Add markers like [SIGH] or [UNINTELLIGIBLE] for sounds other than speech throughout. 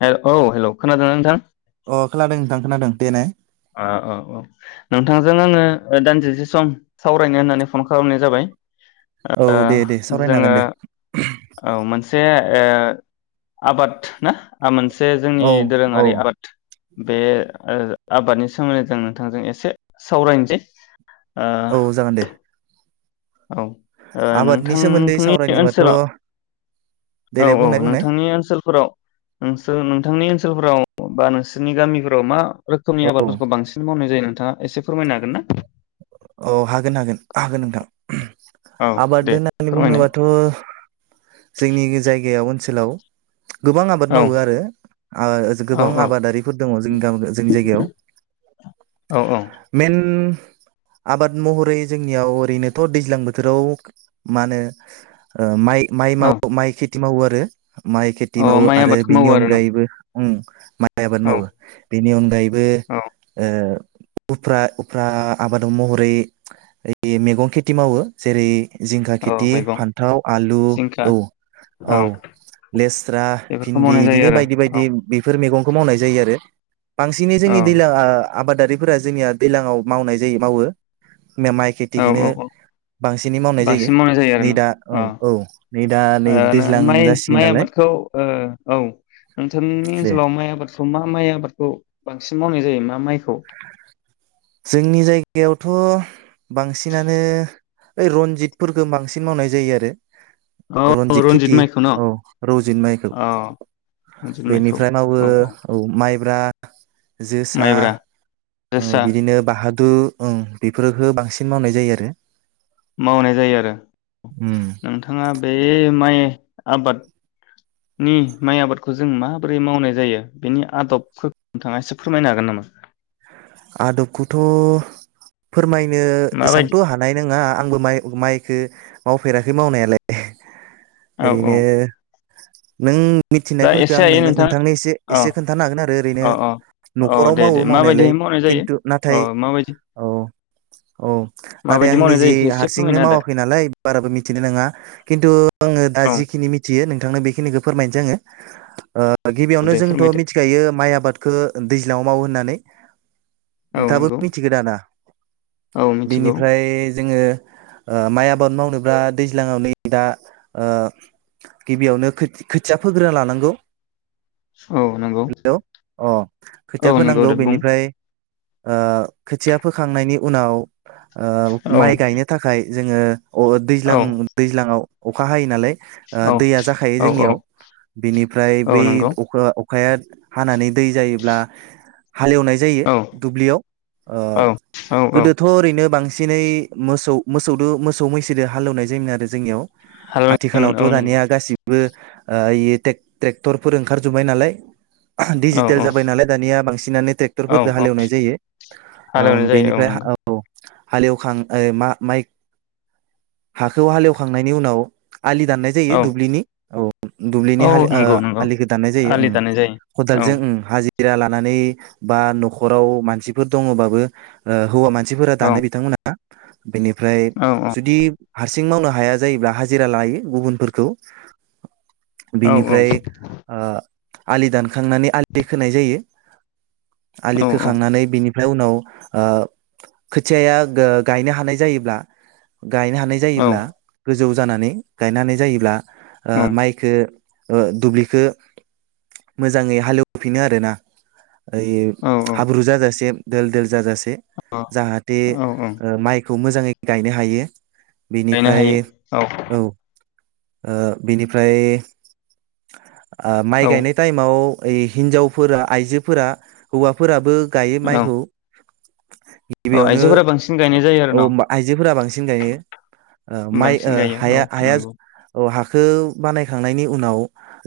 [UNINTELLIGIBLE] औ हेल' खोनादों ना नोंथां? अ खोनादों नोंथां खोनादों देनाय। [UNINTELLIGIBLE] नोंथांजों आङो ओ दानदिसे सम सावरायनो होननानै फन खालामनाय जाबाय। औ ओ दे दे सावरायनो जोङो हागोन दे। औ मोनसे ओ आबाद ना आमोन से जोंनि औ औ दोरोङारि आबाद। बे आबादनि सोमोन्दै जों नोंथांजों एसे सावरायनोसै। ओ औ जागोन दे। औ ओ आबादनि सोमोन्दै नोंथांनि सावरायनोबाथ' ओनसोलाव दे औ दे औ बुंनाय बुंनाय नोंथांनि ओनसोलफोराव [UNINTELLIGIBLE] सोलफ्राव बा नोंसोरनि गामिफोराव मा रोखोमनि औ आबादफोरखौ बांसिन मावनाय जायो नों थाङा एसे फोरमायनो हागोन ना? औ हागोन हागोन हागोन नोंथां। औ आबाद दे होननानै फोरमायनाय बुङोबाथ'। जोंनि जायगायाव। सोलाव। गोबां आबाद औ मावो आरो [UNINTELLIGIBLE] गोबां आबादारिफोर दङ जोंनि गा जोंनि जायगायाव औ औ मेन। आबाद महरै जोंनियाव ओरैनोथ' दैज्लां बोथोराव मा होनो ओ माइ। माइ औ माव माइ [UNINTELLIGIBLE] थि मावो आरो माइ खेथि औ मावो माइ आरो आबादखौ मावो बेनि आरो न अनगायैबो। उम [INAUDIBLE] माइ आबाद औ मावो बेनि अनगायैबो औ ओ [UNINTELLIGIBLE] आबादाव महरै मैगं खेथि मावो जेरै जिंखा औ खिथि मैगं फान्थाव आलु जिंखा औ औ लेस्रा बेफोरखौ भिन्दि मावनाय जायो बिदिनो आरो बायदि औ बायदि बेफोर मैगं। खौ मावनाय जायो आरो। बांसिनै औ जोंनि दैलांआ आबादारिफोरा जोंनिया दैलांयाव मावनाय दि मावो माइ औ खेथिखौनो औ औ बांसिनै मावनाय बांसिन मावनाय जायो आरो नै दा औ औ नै दा नै ना औ दैज्लां माइ जासिगोन माइ नालाय आबादखौ औ नोंथांनि दे ओनसोलाव माइ आबाद माखौ मा माइ आबादखौ बांसिन मावनाय जायो मा माइखौ जोंनि जायगायावथ' बांसिनानो ओइ रनजितफोरखौ बांसिन मावनाय जायो आरो औ रनजित खेथि माइखौ न औ रौजित माइखौ अ रनजित माइखौ बेनिफ्राय मावो औ औ माइ ब्रा जोसा माइब्रा ओ जोसा बिदिनो बाहादु ओं बेफोरफोरखौ बांसिन मावनाय जायो आरो मावनाय जायो आरो उम नोंथाङा बे माइ आबादनि माइ आबादखौ जों माबोरै मावनाय जायो बेनि आदबखौ नोंथाङा एसे फोरमायनो हागोन नामा आदबखौथ फोरमायनो माबायदि एसेबांथ हानाय नङा आंबो माइ माइखौ मावफेराखै मावनायालाय औ औ ओरैनो नों जा मिनिनायफोरखौ एसे आं हायो नोंनो नोंथां नोंथांनो एसे औ एसे खोन्थानो हागोन आरो ओरैनो औ औ औ नखराव दे दे मावो माबायदिहाय मावनायालाय मावनाय जायो खिन्थु नाथाय अ माबायदि औ औ नाथाय माबायदि आं मावनाय निजे जायो एसे हारसिंनो फोरमायना होदो मावाखै नालाय बाराबो मिथिनाय नङा खिन्थु आङो दा जिखिनि मिथियो नोंथनो बेखिनिखौ फोरमायनो औ गिबियावनो दे जोंथ फोरमायदो मिथिखायो माइ आबाद खौ दैज्लाङाव मावो होननानै औ नोंथाबो नंगौ मिथिगोन दाना औ मिथिगौ बिनिफ्राय जोङो माइ आबाद मावनोब्ला दैज्लाङाव नै दा गिबियावनो खोथिया फोग्रोना लानांगौ औ नंगौ हेलौ अ खोथिया औ नंगौ फोनांगौ दे बुं बेनिफ्राय खोथिया फोखांनायनि उनाव औ माइ गायनो थाखाय जोङो अ औ दैज्लां दैज्लांङाव अखा हायो नालाय औ दैया जाखायो औ औ जोंनियाव बिनिफ्राय औ बै नंगौ अखा अखाया हानानै दै जायोब्ला हालेवनाय जायो औ दुब्लियाव औ औ औ गोदोथ' ओरैनो बांसिन एसे एनै मोसौ मोसौ मोसौ मैसोजों हालेवनाय जायोमोन आरो जोंनियाव हालेवनाय जायोमोन आथिखालावथ औ नंगौ दानिया गासिब बो ओ ट्रेक्टरफोर ओंखारजोबबाय नालाय औ दिजिटेल औ जाबाय नालाय दानिया बांसिनानो औ टेक्टरफोरजों औ हालेवनाय जायो ओ हालेवनाय जायो बेनिफ्राय नंगौ औ हालेवखां माइ हाखौ हालेवखां नायनि उनाव आलि दानाय जायो औ दुब्लिनि औ दुब्लिनि औ नंगौ नंगौ आलिखौ दानाय उम आलि जायो दानाय औ खदालजों हाजिरा लानानै बा न'खराव मानसिफोर दङबाबो हौवा मान नसिफोरा औ दानो बिथांमोनहा बेनिफ्राय औ जुदि हारसिं मावनो हाया जायोब्ला हाजिरा लायो गुबुनफोरखौ औ बिनिफ्राय ओ आलि दान खांनानै आलि खोनाय जायो आलि औ खोखांनानै बिनि उनाव ओ खोथियाया गा-गायनो हानाय जायोब्ला गायनो हानाय औ जायोब्ला गोजौ जानानै गायनानै जायोब्ला ओ माइखो ओ दुब्लिखौ मोजाङै हालेवफिनो आरो ना ओइ औ हाब्रु जाजासे दोल दोल जाजासे जाहाथे औ औ ओ माइ खौ मोजाङै गायनो हायो गायनो बेनिफ्राय हायो औ ओ बेनिफ्राय ओ माइ औ गायनाय टाइमाव ओइ हिनजावफोरा आइजोफोरा हौवाफोराबो गायो माइखौ औ गिबियावनो आइजोफोरा बांसिन गायनाय जायो आरो औ न' आइजोफोरा बांसिन गायो ओ माइ बांसिन ओ गायो औ हाया-हाया नंगौ औ हाखौ बानायखांनायनि उनाव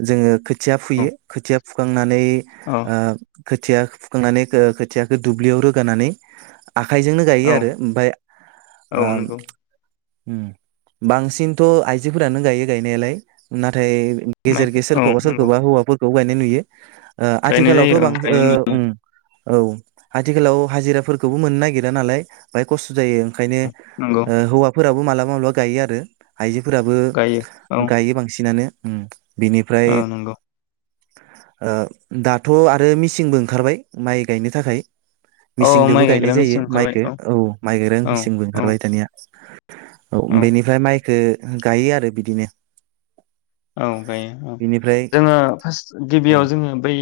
जोङो खोथिया औ फुयो खोथिया [UNINTELLIGIBLE] नानै औ ओ खोथिया फुखांनानै खो खोथियाखौ दुब्लियाव रोगानानै आखाइजोंनो औ गायो आरो ओमफाय औ ओ नंगौ ओम बांसिनथ' आइजोफोरानो गायो गायनायालाय ना थाय गेजेर माइखौ गे औ सोरखौबा नंगौ सोरखौबा हौवाफोरखौ बेखौ गायनाय नुयो। ओ गायनाय आथिखालावथ जायो औ बां ओ गायनाय नुयो उम । औ आथिखालाव हाजिराफोरखौबो मोननो नागिरा नालाय बाहाय खस्थ जायो। ओंखायनो नंगौ ओ हौवा फोराबो मलाबा मालाबा गायो आरो आइजोफोराबो गायो औ गायो बांसिनानो। उम बिनिफ्राय औ नंगौ ओ दाथ आरो मिसिनबो ओंखारबाय माइ गायनो थाखाय। औ माइ मेसिनदोबो गायग्रा गायनाय जायो मेचिन ओंखारबाय माइखौ औ माइ गायग्रा औ मेसिनबो औ ओंखारबाय दानिया। [UNINTELLIGIBLE] औ बेनिफ्राय माइ बखो गायो आरो बिदिनो। औ गायो औ बिनिफ्राय जोङो फार्स्ट औ गिबियाव जोङो बै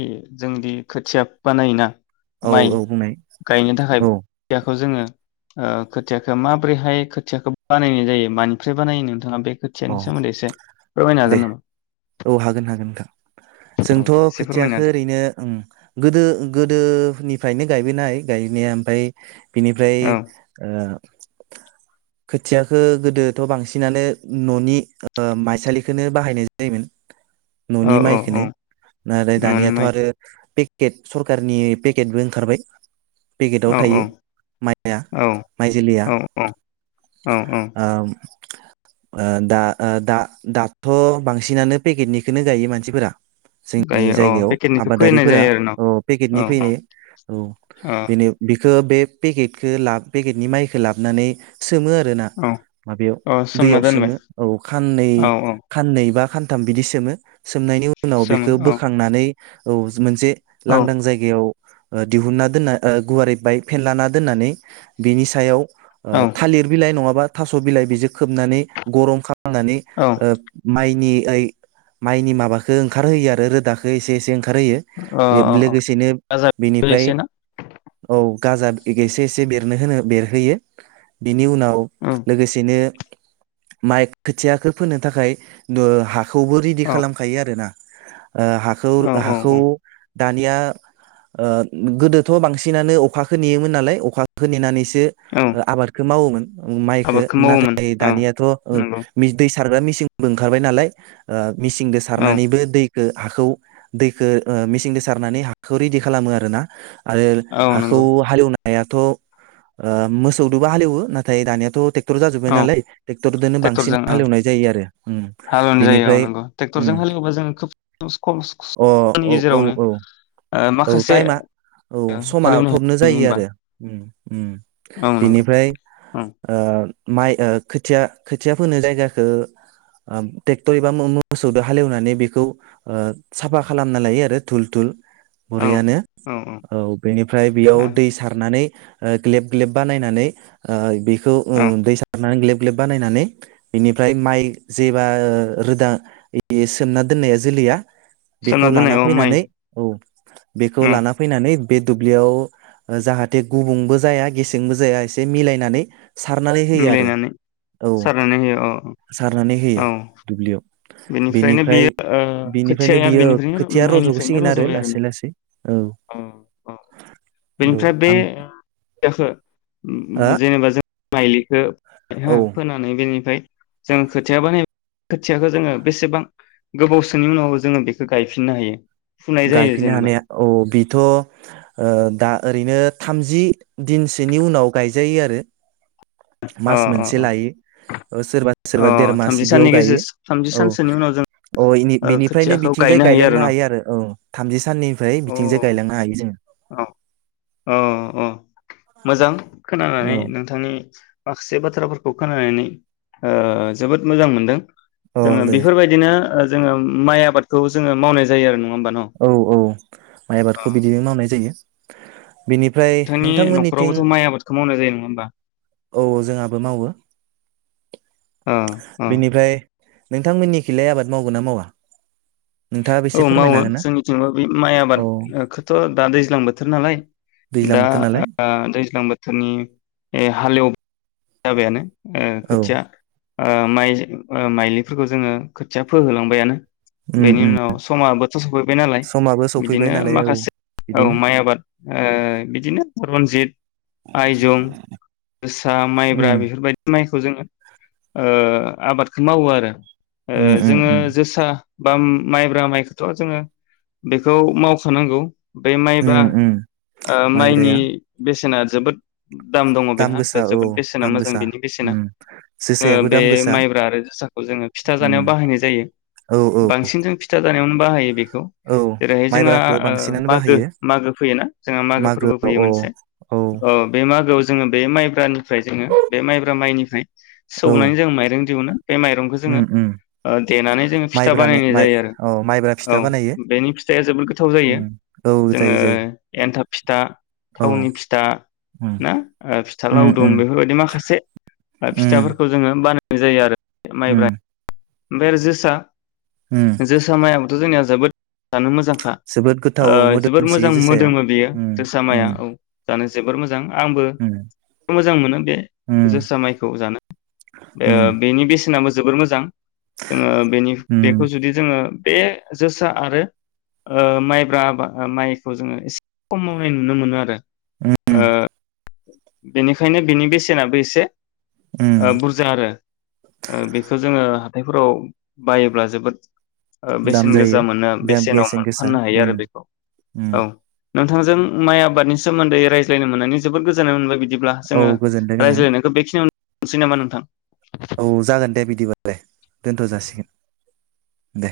जोंदि खोथिया बानायोना औ माइ औ बुंनाय गायनो थाखाय औ खोथियाखौ जोङो ओ खोथियाखौ माब्रैहाय खोथियाखौ बानायनाय जायो मानिफ्राय बानायो नोंथाङा बे खोथिया नि औ सोमोनदै एसे फोरमायनो हागोन दे नामा? औ हागोन हागोन नोंथां औ जोंथ दे एसे फोरमायना खोथियाखो होदो ओरैनो ओं गोदो गोदोनिफ्रायनो गायबोनाय गायनाया ओमफ्राय बिनिफ्राय औ ओ खोथियाखो गोदोथ बांसिनानो ननि ओ माइसालिखोनो बाहायनाय जायोमोन। औ ननि औ माइखौनो औ आरो न'नि दानियाथ माइ आरो बे केट सरखारनि पेकेटबो ओंखारबाय पेकेटाव औ थायो औ माइया औ माइजोलिया औ औ औ औ ओम ओ दा ओ दा दाथ बांसिनानो पेकेटनिखौनो गायो मानसिफोरा। जोंनि गायो औ जायगायाव पेकेटनिखौ फोनाय आबादारिफोरा जायो आरो न' ओ पेकेटनि औ औ फैनो औ औ बेनो बेख खो बे फेकेथखो ला पेकेटनि मायखो लाबोनानै स सोमो आरो ना औ माबायाव औ सोमना दैयाव दोनबाय सोमो औ खाननै औ औ खाननै नै बा खानथाम बिदि सोमो सोमनायनि उनाव सोमो बेखौ औ बोखांनानै औ मोनसे औ लांदां जायगायाव ओ दिहुनना दोनना ओ गुवारै बाय फेनलाना दोननानै बिनि सायाव ओ औ थालिर बिलाइ नङाब बा थास बिलाइ बिजों खोबनानै गरम खा नानै औ ओ माइनि फाय माइनि माबाखो ओंखारहोयो आरो रोदाखो एसे एसे ओंख खारहोयो अ बे अ लोगोसेनो गाजा बेरो बेनिफ्राय एसे ना औ गाजाब एसे एसे बेरनो होनो बेरहोयो बि नि उनाव औ लोगोसेनो माइ खोथियाखो फोनो थाखाय नु हा खौबो रेडि औ खालामखायो आरो ना ओ हाखौ औ औ औ हाखौ दानिया ओ गोदोथ' बांसिनानो अखाखो नेयोमोन नालाय अखो नेनानैसो औ सो आबादखौ मावोमोन। औ माइखो आबादखौ मावोमोन नाथाय जायो औ दानियाथ'ओ नंगौ [UNINTELLIGIBLE] दैस सारग्रा मिचिंबो ओंखारबाय नालाय ओ मिचिंजों औ सारनानैबो दै हाखौ दैखो मेसिंजों सारनानै हाखो रेडि खालामो आरोना आरो औ हाखौ नंगौ हालेवना याथ' मोसौदोबा हालेवो नाथाय दानियाथ' ट्रेक्टर औ नालाय ट्रेक्टरनो बांसिन ट्रेक्टरजों औ हालेवनाय जायो आरो उम हालेवनाय जायो औ बिनिफ्राय नंगौ ट्रेक्टरजों उम हालेवोबा जों खोब खम अ समनि औ औ गेजेरावनो औ ओ औ माखासे टाइमा औ समा हालेवनो थबनो हायो नङा जायो होमबा आरो औ नंगौ बेनिफ्राय औ ओ माइ खोथिया खोथिया फोनो जायगाखौ ट्रेक्टर एबा मोसौजों हालेवनानै बेखौ साफा खालामना लायो आरो धुल धुल औ बरियानो औ बेनिफ्राय बेयाव औ दै सारनानै ओ ग्लेब ग्लेब बानायनानै बे खौ औ दै सारना नानै ग्लेब ग्लेब बानायनानै बेनिफ्राय माइ जेबा रोदा सोमना दोननाया जोलैया सोमना बेखौ दोननाय लाना औ माइ फैनानै औ बेखौ औ लाना फैनानै बे दुब्लियाव जाहाथे गुबुंबो जाया गेसेंबो जाया एसे मिलायनानै सारनानै होयो आरो मिलायनानै औ सारनानै होयो औ सारनानै होयो औ दुब्लियाव। बेनिफ्रायनो बेयो ओ बिनिफ्राय-बिनिफ्रायनो खोथियाया बियो खोथिया रज'सिगोन आरो लासै लासै। औ औ-औ बेनिफ्राय बे खोथियाखो औ उम आं जेनेबा जों मायलिखो हो फोनानै बेनिफ्राय जों खोथियाबा नै खोथियाखौ जोंङो बेसेबां गोबावसोनि उनावबो जोंङो बेखौ गायफिननो हायो? फुनाय जायो गायफिननो जेनेबा हानाया औ बेथ' ओ दा ओरैनो थामजि दिनसोनि उनाव गायजायो आरो अ मास अ मोनसे अ लायो औ सोरबा सोरबा अ देर मास थामजि बिदियाव साननि गायो गेजेर थामजि सानसोनि उनाव जों औ-औ ओ बिनिफ्रायनो खोथियाखौ बिथिंजाय गायनो गायलांनो न' हायो आरो थामजि साननिफ्राय बिथिंजाय गायलांनो हायो जोंङो। औ-औ-औ। मोजां खोनानानै जोङो नोंथांनि माखासे बाथ्राफोरखौ खोनानानै ओ जोबोद मोजां मोनदों। औ जोंङो दे बेफोरबायदिनो ओ जोंङो माइ आबादखौ जोंङो मावनाय जायो आरो नंङा। औ औ माइ आबादखौ बिदिनो मावनाय जायो। बिनिफ्राय नोंथांनि नोंथांमोननिथिं न'खरावबोथ' माइ आबादखौ मावनाय जायो नङा होमबा [INAUDIBLE] औ जोंहाबो मावो। ओ ओ नोंथांमोननि खैलाय आबाद मावगोन ना मावा? नोंथाङा औ बेसे मावो फोरमायनो हागोन ना जोंनिथिंबो बे माइ औ आबादखौथ' दा दैज्लां बोथोर नालाय दैज्लां दा बोथोर नालाय दा दैज्लां बोथोरनि हालेव जाबायानो ओ औ खोथिया ओ माइ ओ माइलिफोरखौ जोंङो खोथिया फोहोलांबायानो। उम बेनि उम उनाव समाबो खाथि सफैबाय नालाय समाबो सफैबाय बिदिनो नालाय औ माखासे औ बिदिनो माइ आबाद ओ बिदिनो रनजित आइजं जोसा औ ब्रा उम बेफोरबायदिनो माइखौ जोङो ओ आबादखो मावो आरो ओ उम उम जोङो उम जोसा बा माइब्रा माइखोथ' जोङो बेखौ मावखानांगौ बे माइबा उम उम ओ माइनि माइब्राया बेसेना जोबोद दाम दङ बेहा गोसा औ जोबोद ना दाम मोजां गोसा बेनि बेसेना उम ओ जोसायाबो बे दाम गोसा माइब्रा आरो जोसा खौ जोङो फिथा उम जानायाव बाहायनाय जायो औ औ बांसिन जों फिथा जानायावनो बाहायो बे खौ औ जेरैहाय जोंहा माइब्राखो ओ बांसिनानो मागो बाहायो मागो फैयोना जोंहा मागो फोरबो मागोआव फैयो औ मोनसे औ बे ओ मागोआव जोङो बे माइब्रानि फ्राय जोङो बे माइब्रा माइनिफ्राय औ सौनानै जों माइरों दिहुनो। बे माइरंखो जोङो उम उम ओ देनानै जोङो फिथा माइब्रानो बानायनाय माइ जायो आरो औ माइब्रा औ फिथा बानायो बेनि फिथाया जोबोद गोथाव जायो उम औ जोङो जायो जायो एन्थाब फिथा औ थावनि फिथा उम ना ओ फिथा उम लाउ उम दं बे फोरबायदि माखासे ओ उम फिथाफोरखौ जोङो बानाय जायो आरो‌ माइब्रा उम आमफाय आरो जोसा उम [INAUDIBLE] जोसा माइया थ जोंनिया जोबोद जानो मोजां खा जोबोद गोथाव औ ओ जोबोद मोदोमसोयो मोजां जोसाया मोदोमो बेयो उम जोसा माया उम औ जानो जोबोर मोजां आंबो उम मोजां मोनो बे उम जोसा माइखौ जानो ओ उम बेनि बेसेना मो जोबोर मोजां। जोङो बेनि बेखौ जुदि जोङो बे जोसा आरो ओ माइब्रा आबा माइखौ जोङो एसे कम मावनाय नुनो मोनो आरो। उम उम ओ। बेनिखायनो बिनि बेसेनाबो एसे ओ उम बुरजा आरो ओ बिखो जोङो बेफोराव बायोब्ला जोबोद ओ दाम बेसेन गोसा जायो मोनो दाम बेसेनाव बेसेन मोन गोसा फाननो हायो उम आरो बेखौ उम औ। नोंथांजों माइ आबादनि सोमोन्दै रायज्लायनो मोननानै जोबोद गोजोननाय मोनबाय बि बिदिब्ला औ जोङो गोजोनदों गोजोनदों रायज्लायनायखौ बेखिनियाव सै नामा नोंथां? औ जागोन दे बिदिबालाय दोनथ जासिगोन दे